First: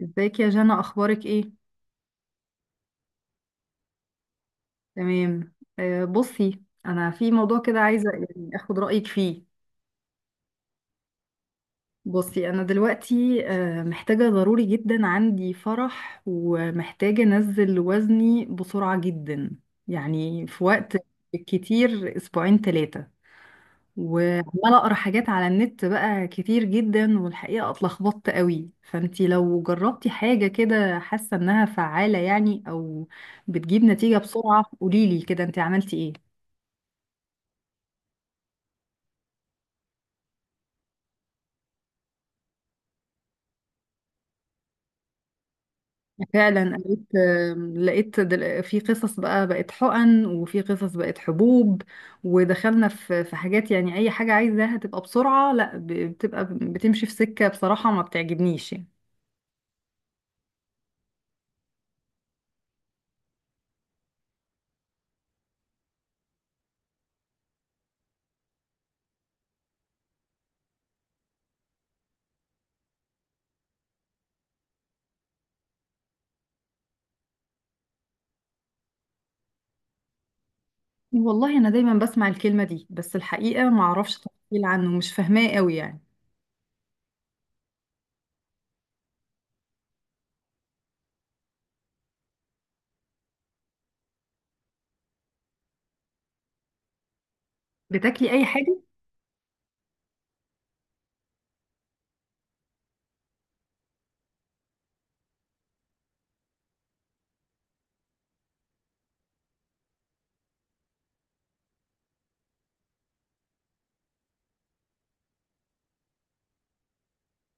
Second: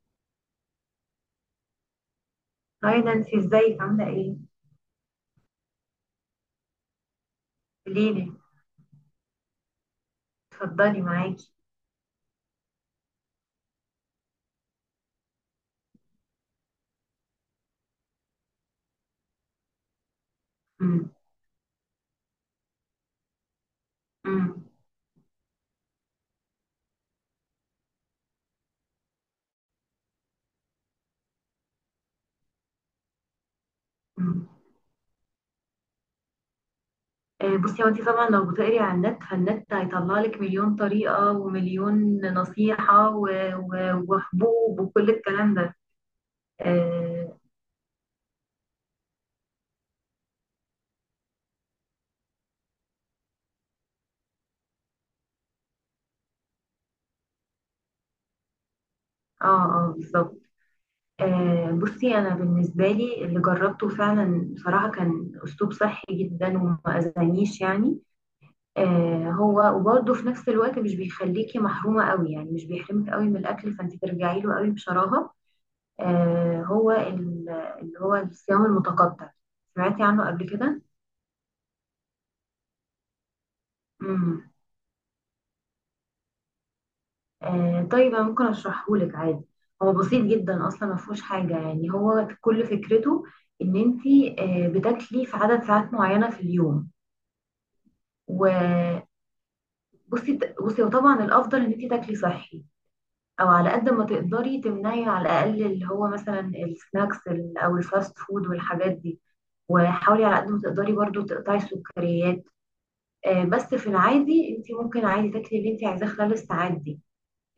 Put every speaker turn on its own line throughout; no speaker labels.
ازيك يا جنى؟ اخبارك ايه؟
هاي نانسي، ازيك؟ عاملة ايه؟
تمام. بصي، انا في موضوع كده عايزه
قوليلي،
اخد رايك فيه.
اتفضلي معاكي.
بصي، انا دلوقتي محتاجه ضروري جدا، عندي فرح ومحتاجه انزل وزني بسرعه جدا. يعني في وقت
مم.
كتير، اسبوعين ثلاثه،
مم.
وعمالة اقرا حاجات على النت بقى كتير جدا، والحقيقة اتلخبطت قوي. فانتي لو جربتي حاجة كده حاسة انها فعالة يعني، او بتجيب نتيجة
مم.
بسرعة، قوليلي كده انتي عملتي ايه.
آه، بصي هو انت طبعا لو بتقري على النت فالنت هيطلع لك مليون طريقة ومليون نصيحة وحبوب وكل الكلام ده.
فعلا قريت،
اه،
لقيت في قصص بقى بقت حقن، وفي قصص بقت حبوب، ودخلنا في حاجات. يعني اي حاجة عايزاها تبقى بسرعة، لا، بتبقى بتمشي في سكة بصراحة ما بتعجبنيش يعني.
اه، آه، بالظبط. آه، بصي انا بالنسبة لي اللي جربته فعلا بصراحة كان اسلوب صحي جدا وما اذانيش يعني. آه، هو وبرضه في نفس الوقت مش بيخليكي محرومة قوي، يعني مش بيحرمك قوي من الأكل فأنت ترجعي له قوي بشراهة. آه هو ال- اللي هو الصيام المتقطع، سمعتي عنه قبل كده؟
والله انا دايما بسمع الكلمه دي، بس الحقيقه ما اعرفش
امم.
تفصيل عنه، مش فاهماه قوي يعني.
آه، طيب انا ممكن اشرحه لك عادي. هو بسيط جدا، اصلا ما فيهوش حاجه، يعني هو كل فكرته ان انت آه بتاكلي في عدد ساعات معينه في اليوم.
بتاكلي اي حاجه؟
وبصي وطبعا الافضل ان انت تاكلي صحي، او على قد ما تقدري تمنعي على الاقل اللي هو مثلا السناكس او الفاست فود والحاجات دي، وحاولي على قد ما تقدري برضو تقطعي السكريات. آه، بس في العادي انت ممكن عادي تاكلي اللي انت عايزاه خلال الساعات دي،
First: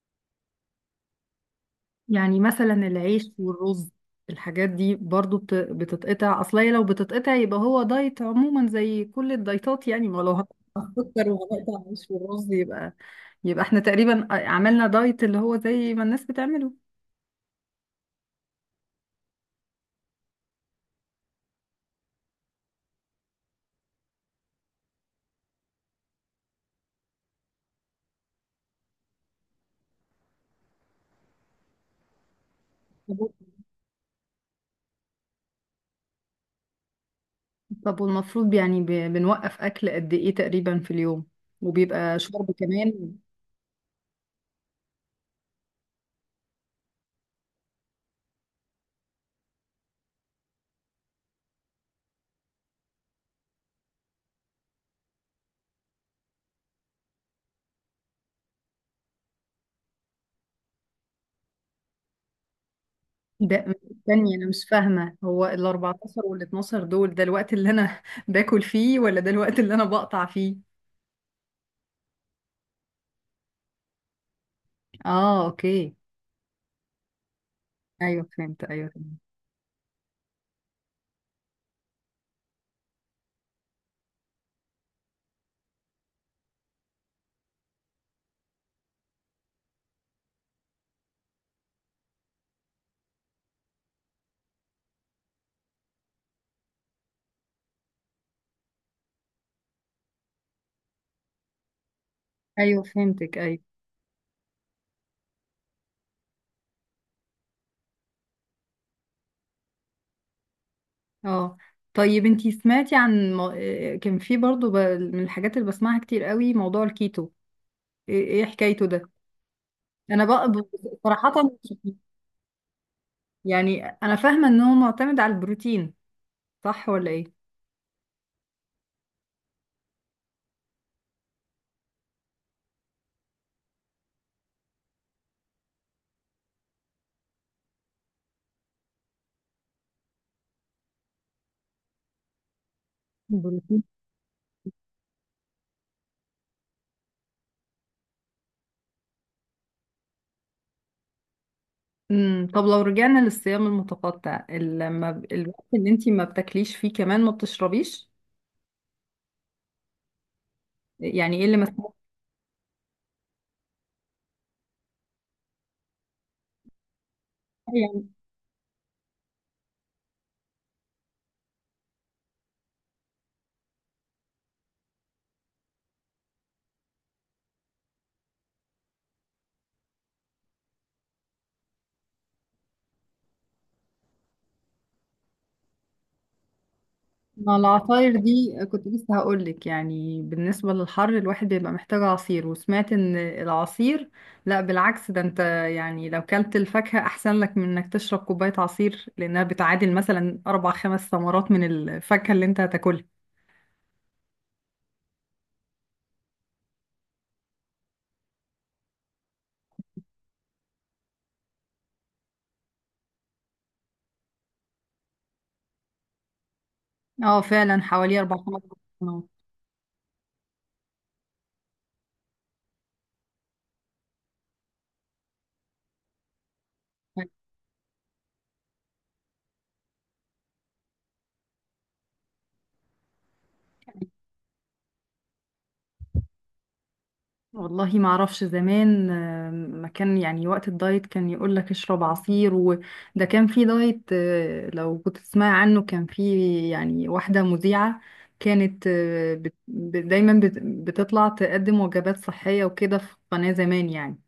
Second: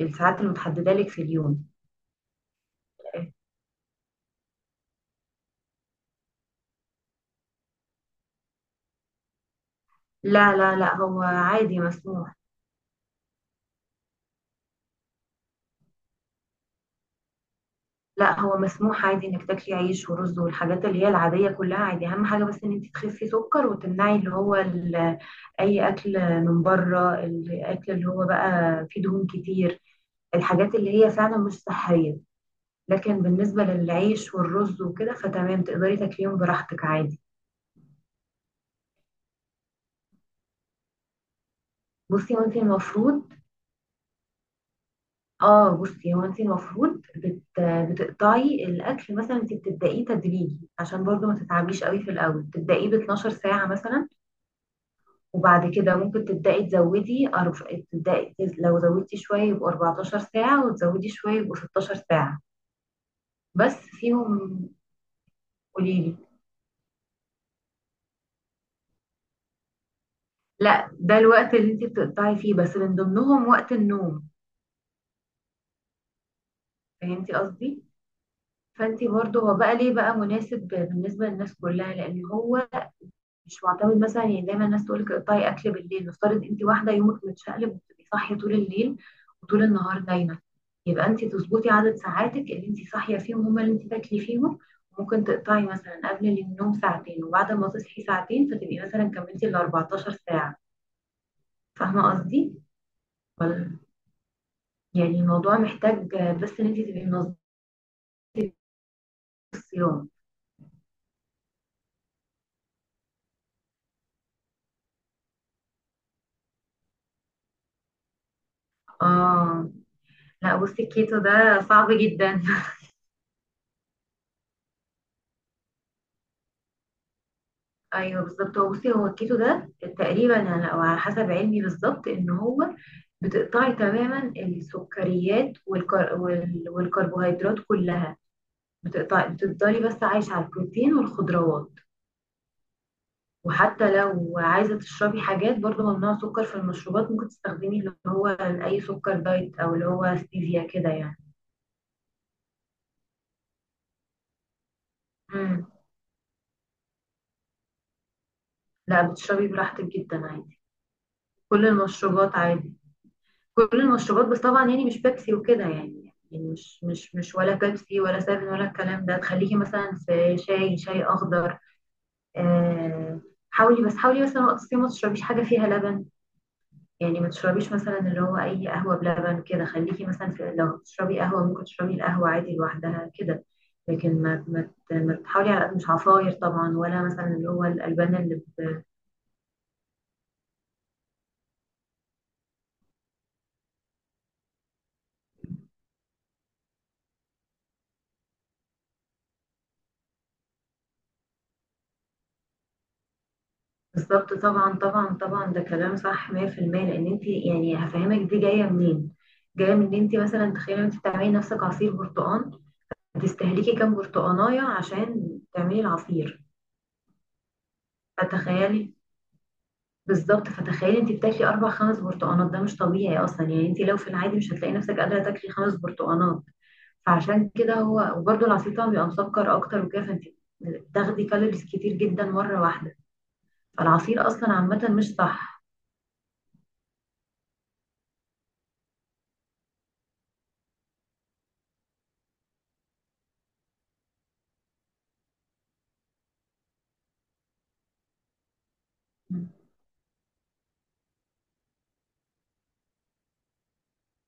الساعات المتحدده لك في اليوم.
يعني مثلا العيش والرز، الحاجات دي برضو بتتقطع؟ اصل هي لو بتتقطع يبقى هو دايت عموما زي كل الدايتات يعني، ما لو هنقطع
لا لا لا، هو
السكر
عادي
وهنقطع العيش
مسموح.
والرز يبقى، يبقى احنا تقريبا عملنا دايت اللي هو زي ما الناس بتعمله.
لا، هو مسموح عادي انك تاكلي عيش ورز والحاجات اللي هي العاديه كلها عادي. اهم حاجه بس ان انت تخسي سكر وتمنعي اللي هو اي اكل من بره، الاكل اللي هو بقى فيه دهون كتير، الحاجات اللي هي فعلا مش صحيه. لكن
طب،
بالنسبه للعيش والرز وكده فتمام، تقدري تاكليهم براحتك عادي.
طب والمفروض يعني بنوقف اكل قد ايه تقريبا في اليوم؟ وبيبقى
بصي
شرب
وانت
كمان؟
المفروض، اه بصي هو انت المفروض بتقطعي الاكل. مثلا انت بتبدأيه تدريجي عشان برضو ما تتعبيش قوي في الاول، تبدأيه ب 12 ساعة مثلا، وبعد كده ممكن تبدأي تزودي لو زودتي شوية يبقوا 14 ساعة، وتزودي شوية يبقوا 16 ساعة بس
ده تاني، انا
فيهم.
مش فاهمه، هو ال
قوليلي،
14 وال 12 دول ده الوقت اللي انا باكل فيه، ولا ده الوقت اللي انا بقطع فيه؟
لا ده الوقت اللي انت بتقطعي فيه بس من ضمنهم وقت النوم.
اه اوكي.
فهمتي قصدي؟
ايوه فهمت، ايوه
فانت
فهمت.
برضو، هو بقى ليه بقى مناسب بالنسبة للناس كلها؟ لان هو مش معتمد مثلا، يعني دايما الناس تقول لك اقطعي اكل بالليل. نفترض انت واحده يومك متشقلب وبتبقي صاحيه طول الليل وطول النهار نايمه، يبقى انت تظبطي عدد ساعاتك اللي انت صاحيه فيهم هما اللي انت تاكلي فيهم. ممكن تقطعي مثلا قبل النوم ساعتين وبعد ما تصحي ساعتين، فتبقي مثلا كملتي ال 14 ساعه. فاهمه قصدي؟
ايوه فهمتك، ايوه.
ولا- يعني الموضوع محتاج بس ان انت تبقي منظمه الصيام.
اه طيب، انتي سمعتي عن كان في برضو من الحاجات اللي بسمعها كتير قوي، موضوع الكيتو. ايه، إيه حكايته ده؟
اه.
انا بقى
لا بصي، الكيتو
صراحه،
ده
مش-
صعب جدا.
يعني انا فاهمه ان هو معتمد على البروتين، صح ولا ايه؟
ايوه بالظبط. هو بصي، هو الكيتو ده تقريبا انا او على حسب علمي بالظبط، ان هو بتقطعي تماما السكريات والكربوهيدرات كلها. بتقطعي، بتفضلي بس عايشه على البروتين والخضروات.
بروتين.
وحتى لو عايزه تشربي حاجات برضه ممنوع سكر في المشروبات، ممكن تستخدمي اللي هو اي سكر دايت او اللي هو ستيفيا كده يعني.
امم، طب لو رجعنا للصيام المتقطع، لما الوقت
امم.
اللي انتي ما بتاكليش فيه كمان ما بتشربيش؟
لا، بتشربي براحتك جدا عادي.
يعني ايه اللي
كل
مسموح؟
المشروبات عادي، كل المشروبات. بس طبعا يعني مش بيبسي وكده، يعني يعني مش ولا بيبسي
يعني
ولا سفن ولا الكلام ده. تخليكي مثلا في شاي اخضر. آه، حاولي، بس حاولي مثلا وقت الصيام ما تشربيش حاجه فيها لبن، يعني ما تشربيش مثلا اللي هو اي قهوه بلبن كده. خليكي مثلا في، لو تشربي قهوه ممكن تشربي القهوه عادي لوحدها كده. لكن ما تحاولي على قد، مش عصاير طبعا ولا مثلا اللي
مع
هو
العصاير
الالبان.
دي، كنت لسه هقول لك، يعني بالنسبة للحر الواحد بيبقى محتاج عصير. وسمعت ان العصير، لا بالعكس، ده انت يعني لو كلت الفاكهة احسن لك من انك تشرب كوباية عصير، لانها بتعادل مثلا اربع خمس ثمرات من الفاكهة اللي انت هتاكلها.
بالضبط، طبعًا، طبعًا، طبعًا، ده كلام صح 100%. لإن أنتِ، يعني هافهمِك دي جاية منين، جاية من إن أنتِ مثلًا تخيلي أنتِ بتعملي لنفسِك عصير برتقان، هتستهلكي كام برتقاناية عشان تعملي العصير،
اه فعلا، حوالي اربع خمس
فتخيلي، بالضبط، فتخيلي أنتِ بتاكلي 4، 5 برتقانات، ده مش طبيعي أصلًا. يعني أنتِ لو في العادي مش هتلاقي نفسِك قادرة تاكلي 5 برتقانات. فعشان كده هو وبرضه العصير طبعًا بيبقى مسكر أكتر وكده، فأنتِ بتاخدي كالوريز كتير جدًا مرة واحدة.
ثمرات.
فالعصير أصلًا عامةً مش صح.
والله ما اعرفش، زمان، ما كان يعني وقت الدايت كان يقول لك اشرب عصير. وده كان في دايت، لو كنت تسمع عنه، كان في يعني واحدة مذيعة كانت،
إمم.
دايما بتطلع تقدم وجبات صحية وكده في قناة زمان يعني.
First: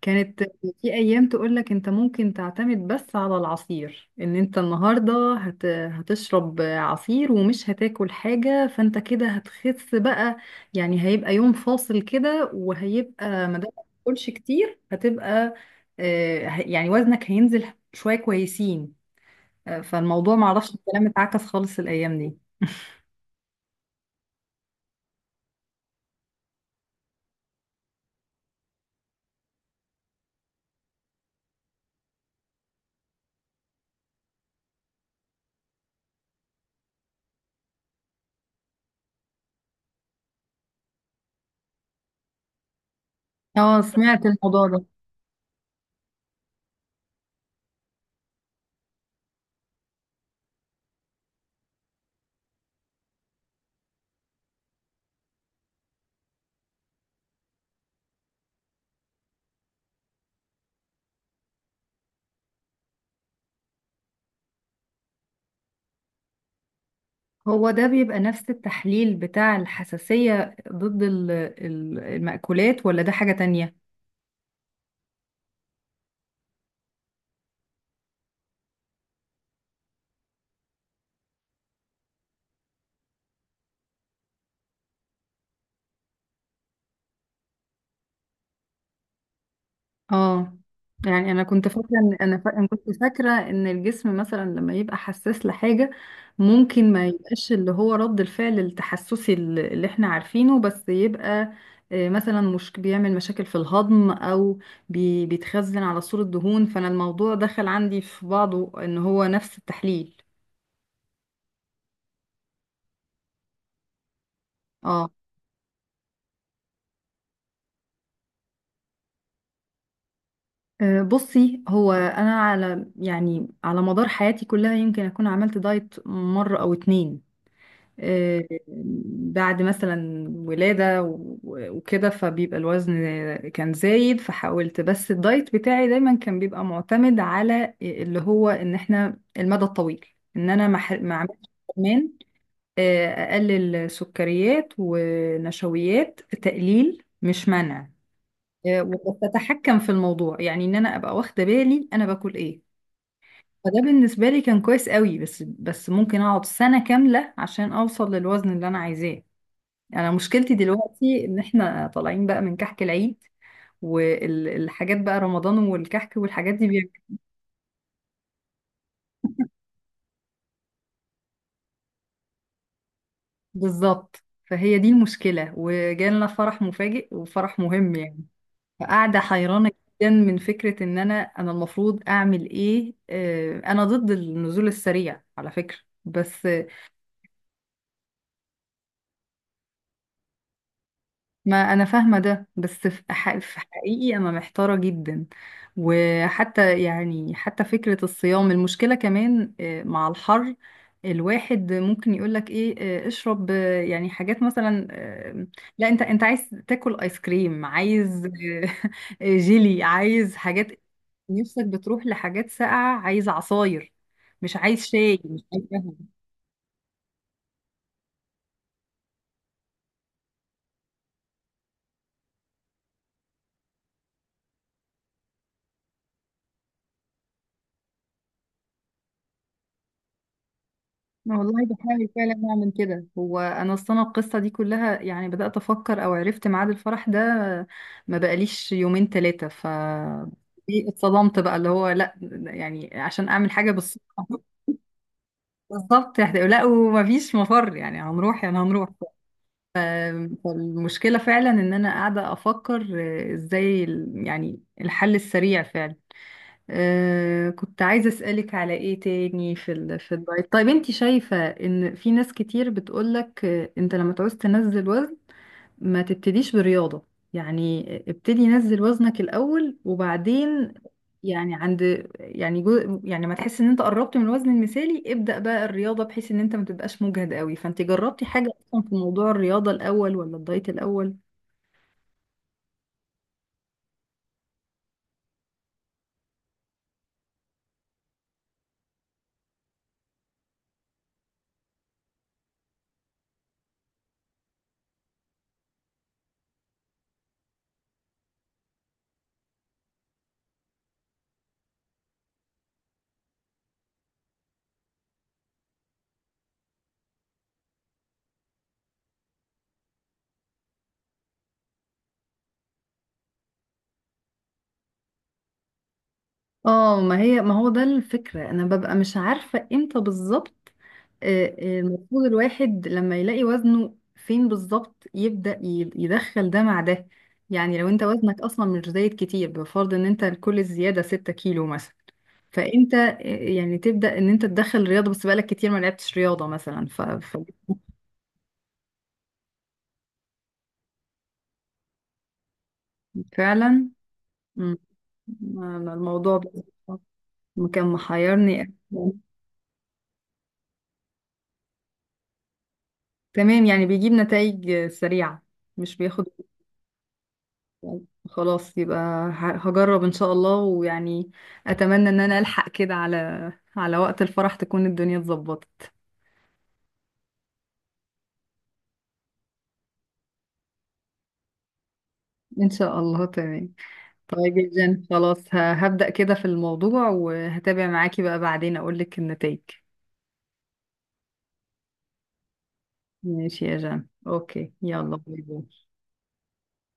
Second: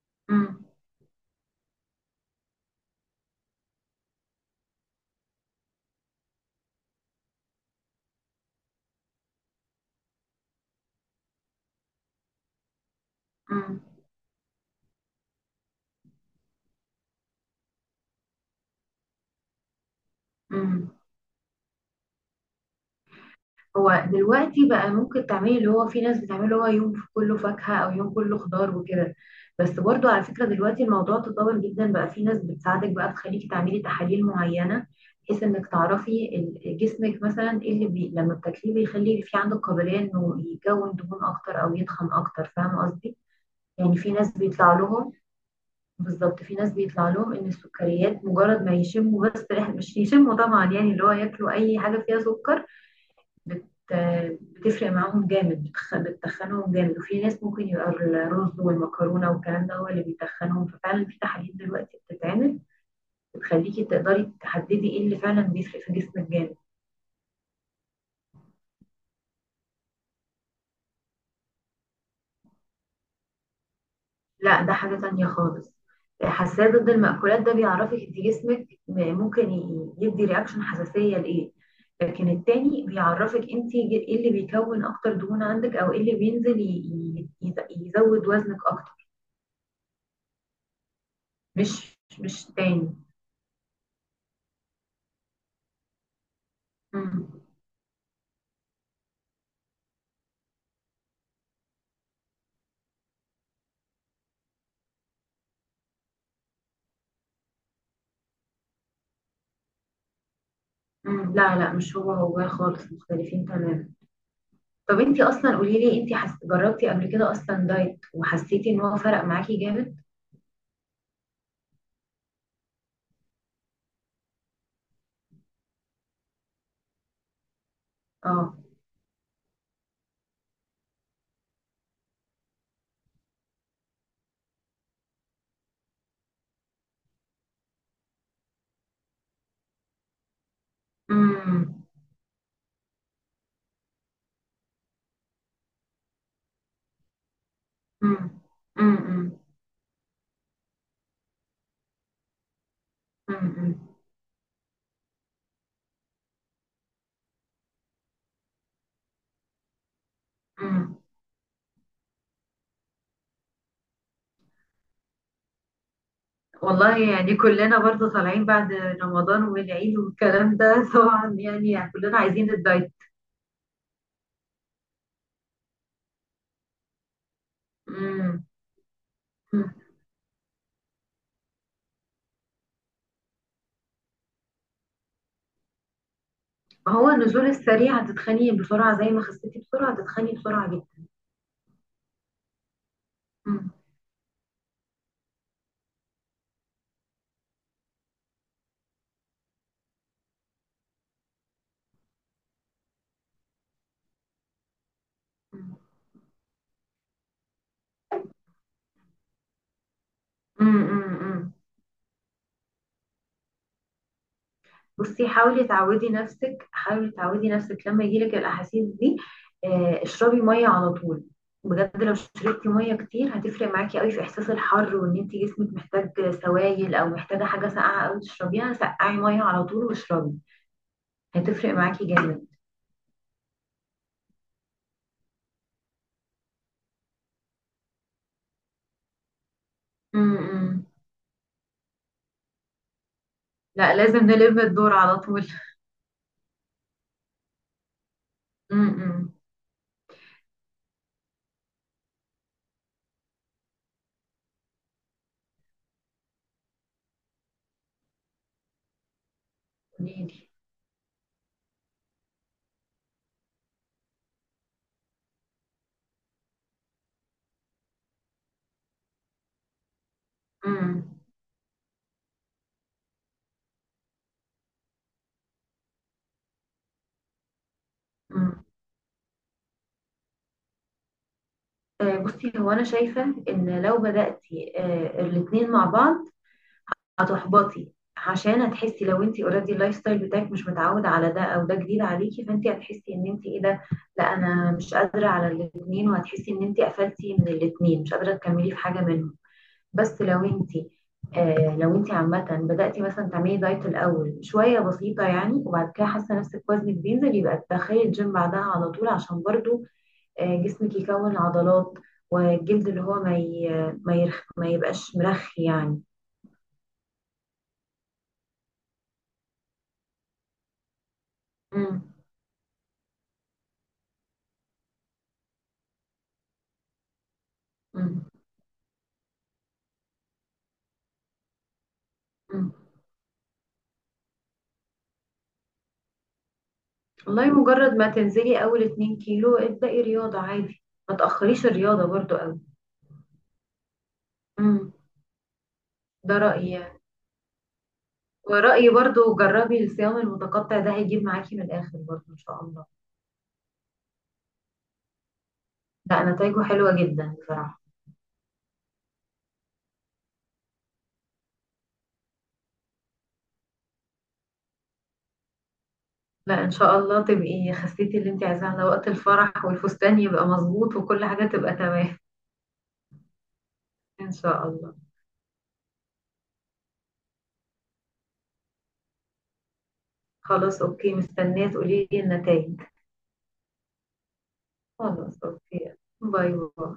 كانت
إمم.
في ايام تقول لك انت ممكن تعتمد بس على العصير، ان انت النهاردة هتشرب عصير ومش هتاكل حاجة، فانت كده هتخس بقى. يعني هيبقى يوم فاصل كده، وهيبقى ما دام
إمم.
ما تاكلش كتير هتبقى، يعني وزنك هينزل شوية كويسين. فالموضوع معرفش
امم.
الكلام اتعكس خالص الأيام دي.
هو دلوقتي بقى ممكن تعملي اللي هو في ناس بتعمله، اللي هو يوم كله فاكهة او يوم كله خضار وكده. بس برضو على فكرة دلوقتي الموضوع تطور جدا، بقى في ناس بتساعدك بقى تخليكي تعملي تحاليل معينة، بحيث انك تعرفي جسمك مثلا ايه اللي لما بتاكليه بيخلي في عندك قابلية انه يكون دهون اكتر او يتخن اكتر. فاهمة قصدي؟
اه
يعني في
سمعت
ناس
الموضوع
بيطلع
ده.
لهم، بالظبط، في ناس بيطلع لهم ان السكريات مجرد ما يشموا بس ريحة، مش يشموا طبعا، يعني اللي هو ياكلوا اي حاجة فيها سكر، بت... بتفرق معاهم جامد، بتتخنهم جامد. وفي ناس ممكن يبقى الرز والمكرونه والكلام ده هو اللي بيتخنهم. ففعلا في تحاليل دلوقتي بتتعمل بتخليكي تقدري تحددي ايه اللي فعلا بيفرق في جسمك جامد.
هو ده بيبقى نفس التحليل بتاع الحساسية ضد المأكولات، ولا ده حاجة تانية؟
لا ده حاجه تانية خالص. حساسيه ضد المأكولات ده بيعرفك انت جسمك ممكن يدي رياكشن حساسيه لايه، لكن التاني بيعرفك انت ايه اللي بيكون اكتر دهون عندك او ايه اللي بينزل يزود وزنك اكتر.
اه. يعني انا كنت فاكره
مش
ان انا
مش
أنا كنت
تاني
فاكره ان الجسم مثلا لما يبقى حساس لحاجه، ممكن ما
مم.
يبقاش اللي هو رد الفعل التحسسي اللي احنا عارفينه، بس يبقى مثلا مش بيعمل مشاكل في الهضم، او بيتخزن على صورة دهون. فانا الموضوع دخل عندي في بعضه ان هو نفس التحليل.
مم، لا مش هو، هو خالص مختلفين تماما. طب
اه
انتي اصلا قولي لي انتي جربتي قبل كده اصلا دايت وحسيتي ان هو فرق معاكي جامد؟
بصي هو انا على، يعني على مدار حياتي كلها يمكن اكون عملت دايت مره او اتنين، آه،
اه.
بعد مثلا ولادة وكده، فبيبقى الوزن كان زايد. فحاولت، بس الدايت بتاعي دايما كان بيبقى معتمد على اللي هو ان احنا المدى الطويل، ان انا ما عملتش
امم.
كمان، آه، اقلل سكريات ونشويات، تقليل مش منع.
امم.
وكنت
امم.
اتحكم في الموضوع، يعني ان انا ابقى واخده بالي انا باكل ايه.
امم.
فده بالنسبه لي كان كويس قوي، بس ممكن اقعد سنه كامله عشان اوصل للوزن اللي انا عايزاه. يعني انا مشكلتي
امم.
دلوقتي ان احنا طالعين بقى من كحك العيد، والحاجات بقى، رمضان والكحك والحاجات دي
والله يعني كلنا برضه طالعين بعد رمضان والعيد والكلام ده. طبعا يعني، يعني كلنا عايزين الدايت.
بالظبط، فهي دي المشكلة. وجالنا فرح مفاجئ وفرح مهم يعني،
امم.
فقاعدة حيرانة جدا من فكرة ان انا، انا المفروض اعمل ايه؟ انا ضد النزول السريع على فكرة، بس.
ما هو النزول السريع هتتخني بسرعة. زي ما خسيتي بسرعة هتتخني بسرعة جدا.
ما انا فاهمه ده، بس في في
امم.
حقيقي انا محتاره جدا. وحتى يعني حتى فكره الصيام، المشكله كمان، مع الحر الواحد ممكن يقولك ايه؟ اشرب، يعني حاجات مثلا، لا، انت انت عايز تاكل ايس كريم، عايز جيلي، عايز حاجات،
امم. امم.
نفسك بتروح لحاجات ساقعه، عايز عصاير، مش عايز شاي،
بصي
مش
حاولي
عايز.
تعودي نفسك، حاولي تعودي نفسك لما يجيلك الأحاسيس دي، آه، اشربي مية على طول. بجد لو شربتي مية كتير هتفرق معاكي قوي في إحساس الحر وإن انت جسمك محتاج سوائل أو محتاجة حاجة ساقعة قوي تشربيها. سقعي مية على طول واشربي،
أنا والله
هتفرق معاكي
بحاول فعلا
جامد.
نعمل كده. هو انا اصلا القصه دي كلها، يعني بدات افكر او عرفت ميعاد الفرح ده ما بقاليش يومين ثلاثه. ف
امم.
إيه، اتصدمت بقى اللي هو لا، يعني عشان اعمل حاجه
لا لازم
بالصدفه.
نلم الدور على طول.
بالظبط يعني، لا، ومفيش مفر يعني، هنروح، يعني هنروح.
امم.
فالمشكله فعلا ان انا قاعده افكر، ازاي يعني الحل السريع فعلا. آه، كنت عايزة أسألك على ايه تاني في في
قوليلي.
الدايت. طيب انت شايفة ان في ناس كتير بتقولك انت لما تعوز تنزل وزن ما تبتديش برياضة؟ يعني ابتدي نزل وزنك الأول، وبعدين
امم.
يعني عند، يعني يعني ما تحس ان انت قربت من الوزن المثالي، ابدأ بقى الرياضة، بحيث ان انت ما تبقاش مجهد قوي. فانت جربتي حاجة
امم.
اصلا في موضوع الرياضة الأول ولا الدايت الأول؟
آه، بصي هو انا شايفه ان لو بداتي آه، الاتنين مع بعض هتحبطي. عشان هتحسي، لو انت اوريدي اللايف ستايل بتاعك مش متعود على ده او ده جديد عليكي، فانت هتحسي ان انت ايه ده، لا انا مش قادره على الاثنين، وهتحسي ان انت قفلتي من الاثنين مش قادره تكملي في حاجه منهم. بس لو انت آه، لو انت عامه بداتي مثلا تعملي دايت الاول شويه بسيطه يعني، وبعد كده حاسه نفسك وزنك بينزل، يبقى تدخلي الجيم بعدها على طول، عشان برضو آه جسمك يكون عضلات، والجلد اللي هو ما يبقاش مرخي يعني.
اه، ما هي، ما هو ده الفكرة، انا ببقى مش عارفة امتى بالظبط.
مم.
المفروض الواحد لما يلاقي وزنه فين بالظبط يبدأ يدخل ده مع ده؟ يعني لو انت
مم.
وزنك اصلا مش زايد كتير، بفرض ان انت كل الزيادة 6 كيلو مثلا،
مم.
فانت يعني تبدأ ان انت تدخل رياضة، بس بقالك كتير ما لعبتش رياضة مثلا،
والله مجرد ما تنزلي اول 2 كيلو ابدأي رياضة عادي، ما تأخريش الرياضة برضو قوي.
فعلا. مم،
مم.
أنا الموضوع
ده
ده
رأيي يعني.
كان محيرني.
ورأيي برضو جربي الصيام المتقطع، ده هيجيب معاكي من الآخر برضو إن شاء الله.
تمام، يعني بيجيب نتائج سريعة، مش
لا
بياخد؟
نتايجه حلوة جدا بصراحة.
خلاص يبقى، هجرب ان شاء الله. ويعني اتمنى ان انا الحق كده على، على وقت الفرح تكون الدنيا اتظبطت.
لا إن شاء الله تبقي خسيتي اللي انت عايزاه على وقت الفرح، والفستان يبقى مظبوط وكل حاجة تبقى تمام.
ان شاء الله، تمام.
إن
طيب
شاء
يا
الله.
جن، خلاص، هبدأ كده في الموضوع، وهتابع معاكي بقى بعدين اقول لك النتائج.
خلاص أوكي، مستنية تقولي لي النتايج.
ماشي يا جان، اوكي، يلا باي
خلاص
باي.
أوكي، باي باي.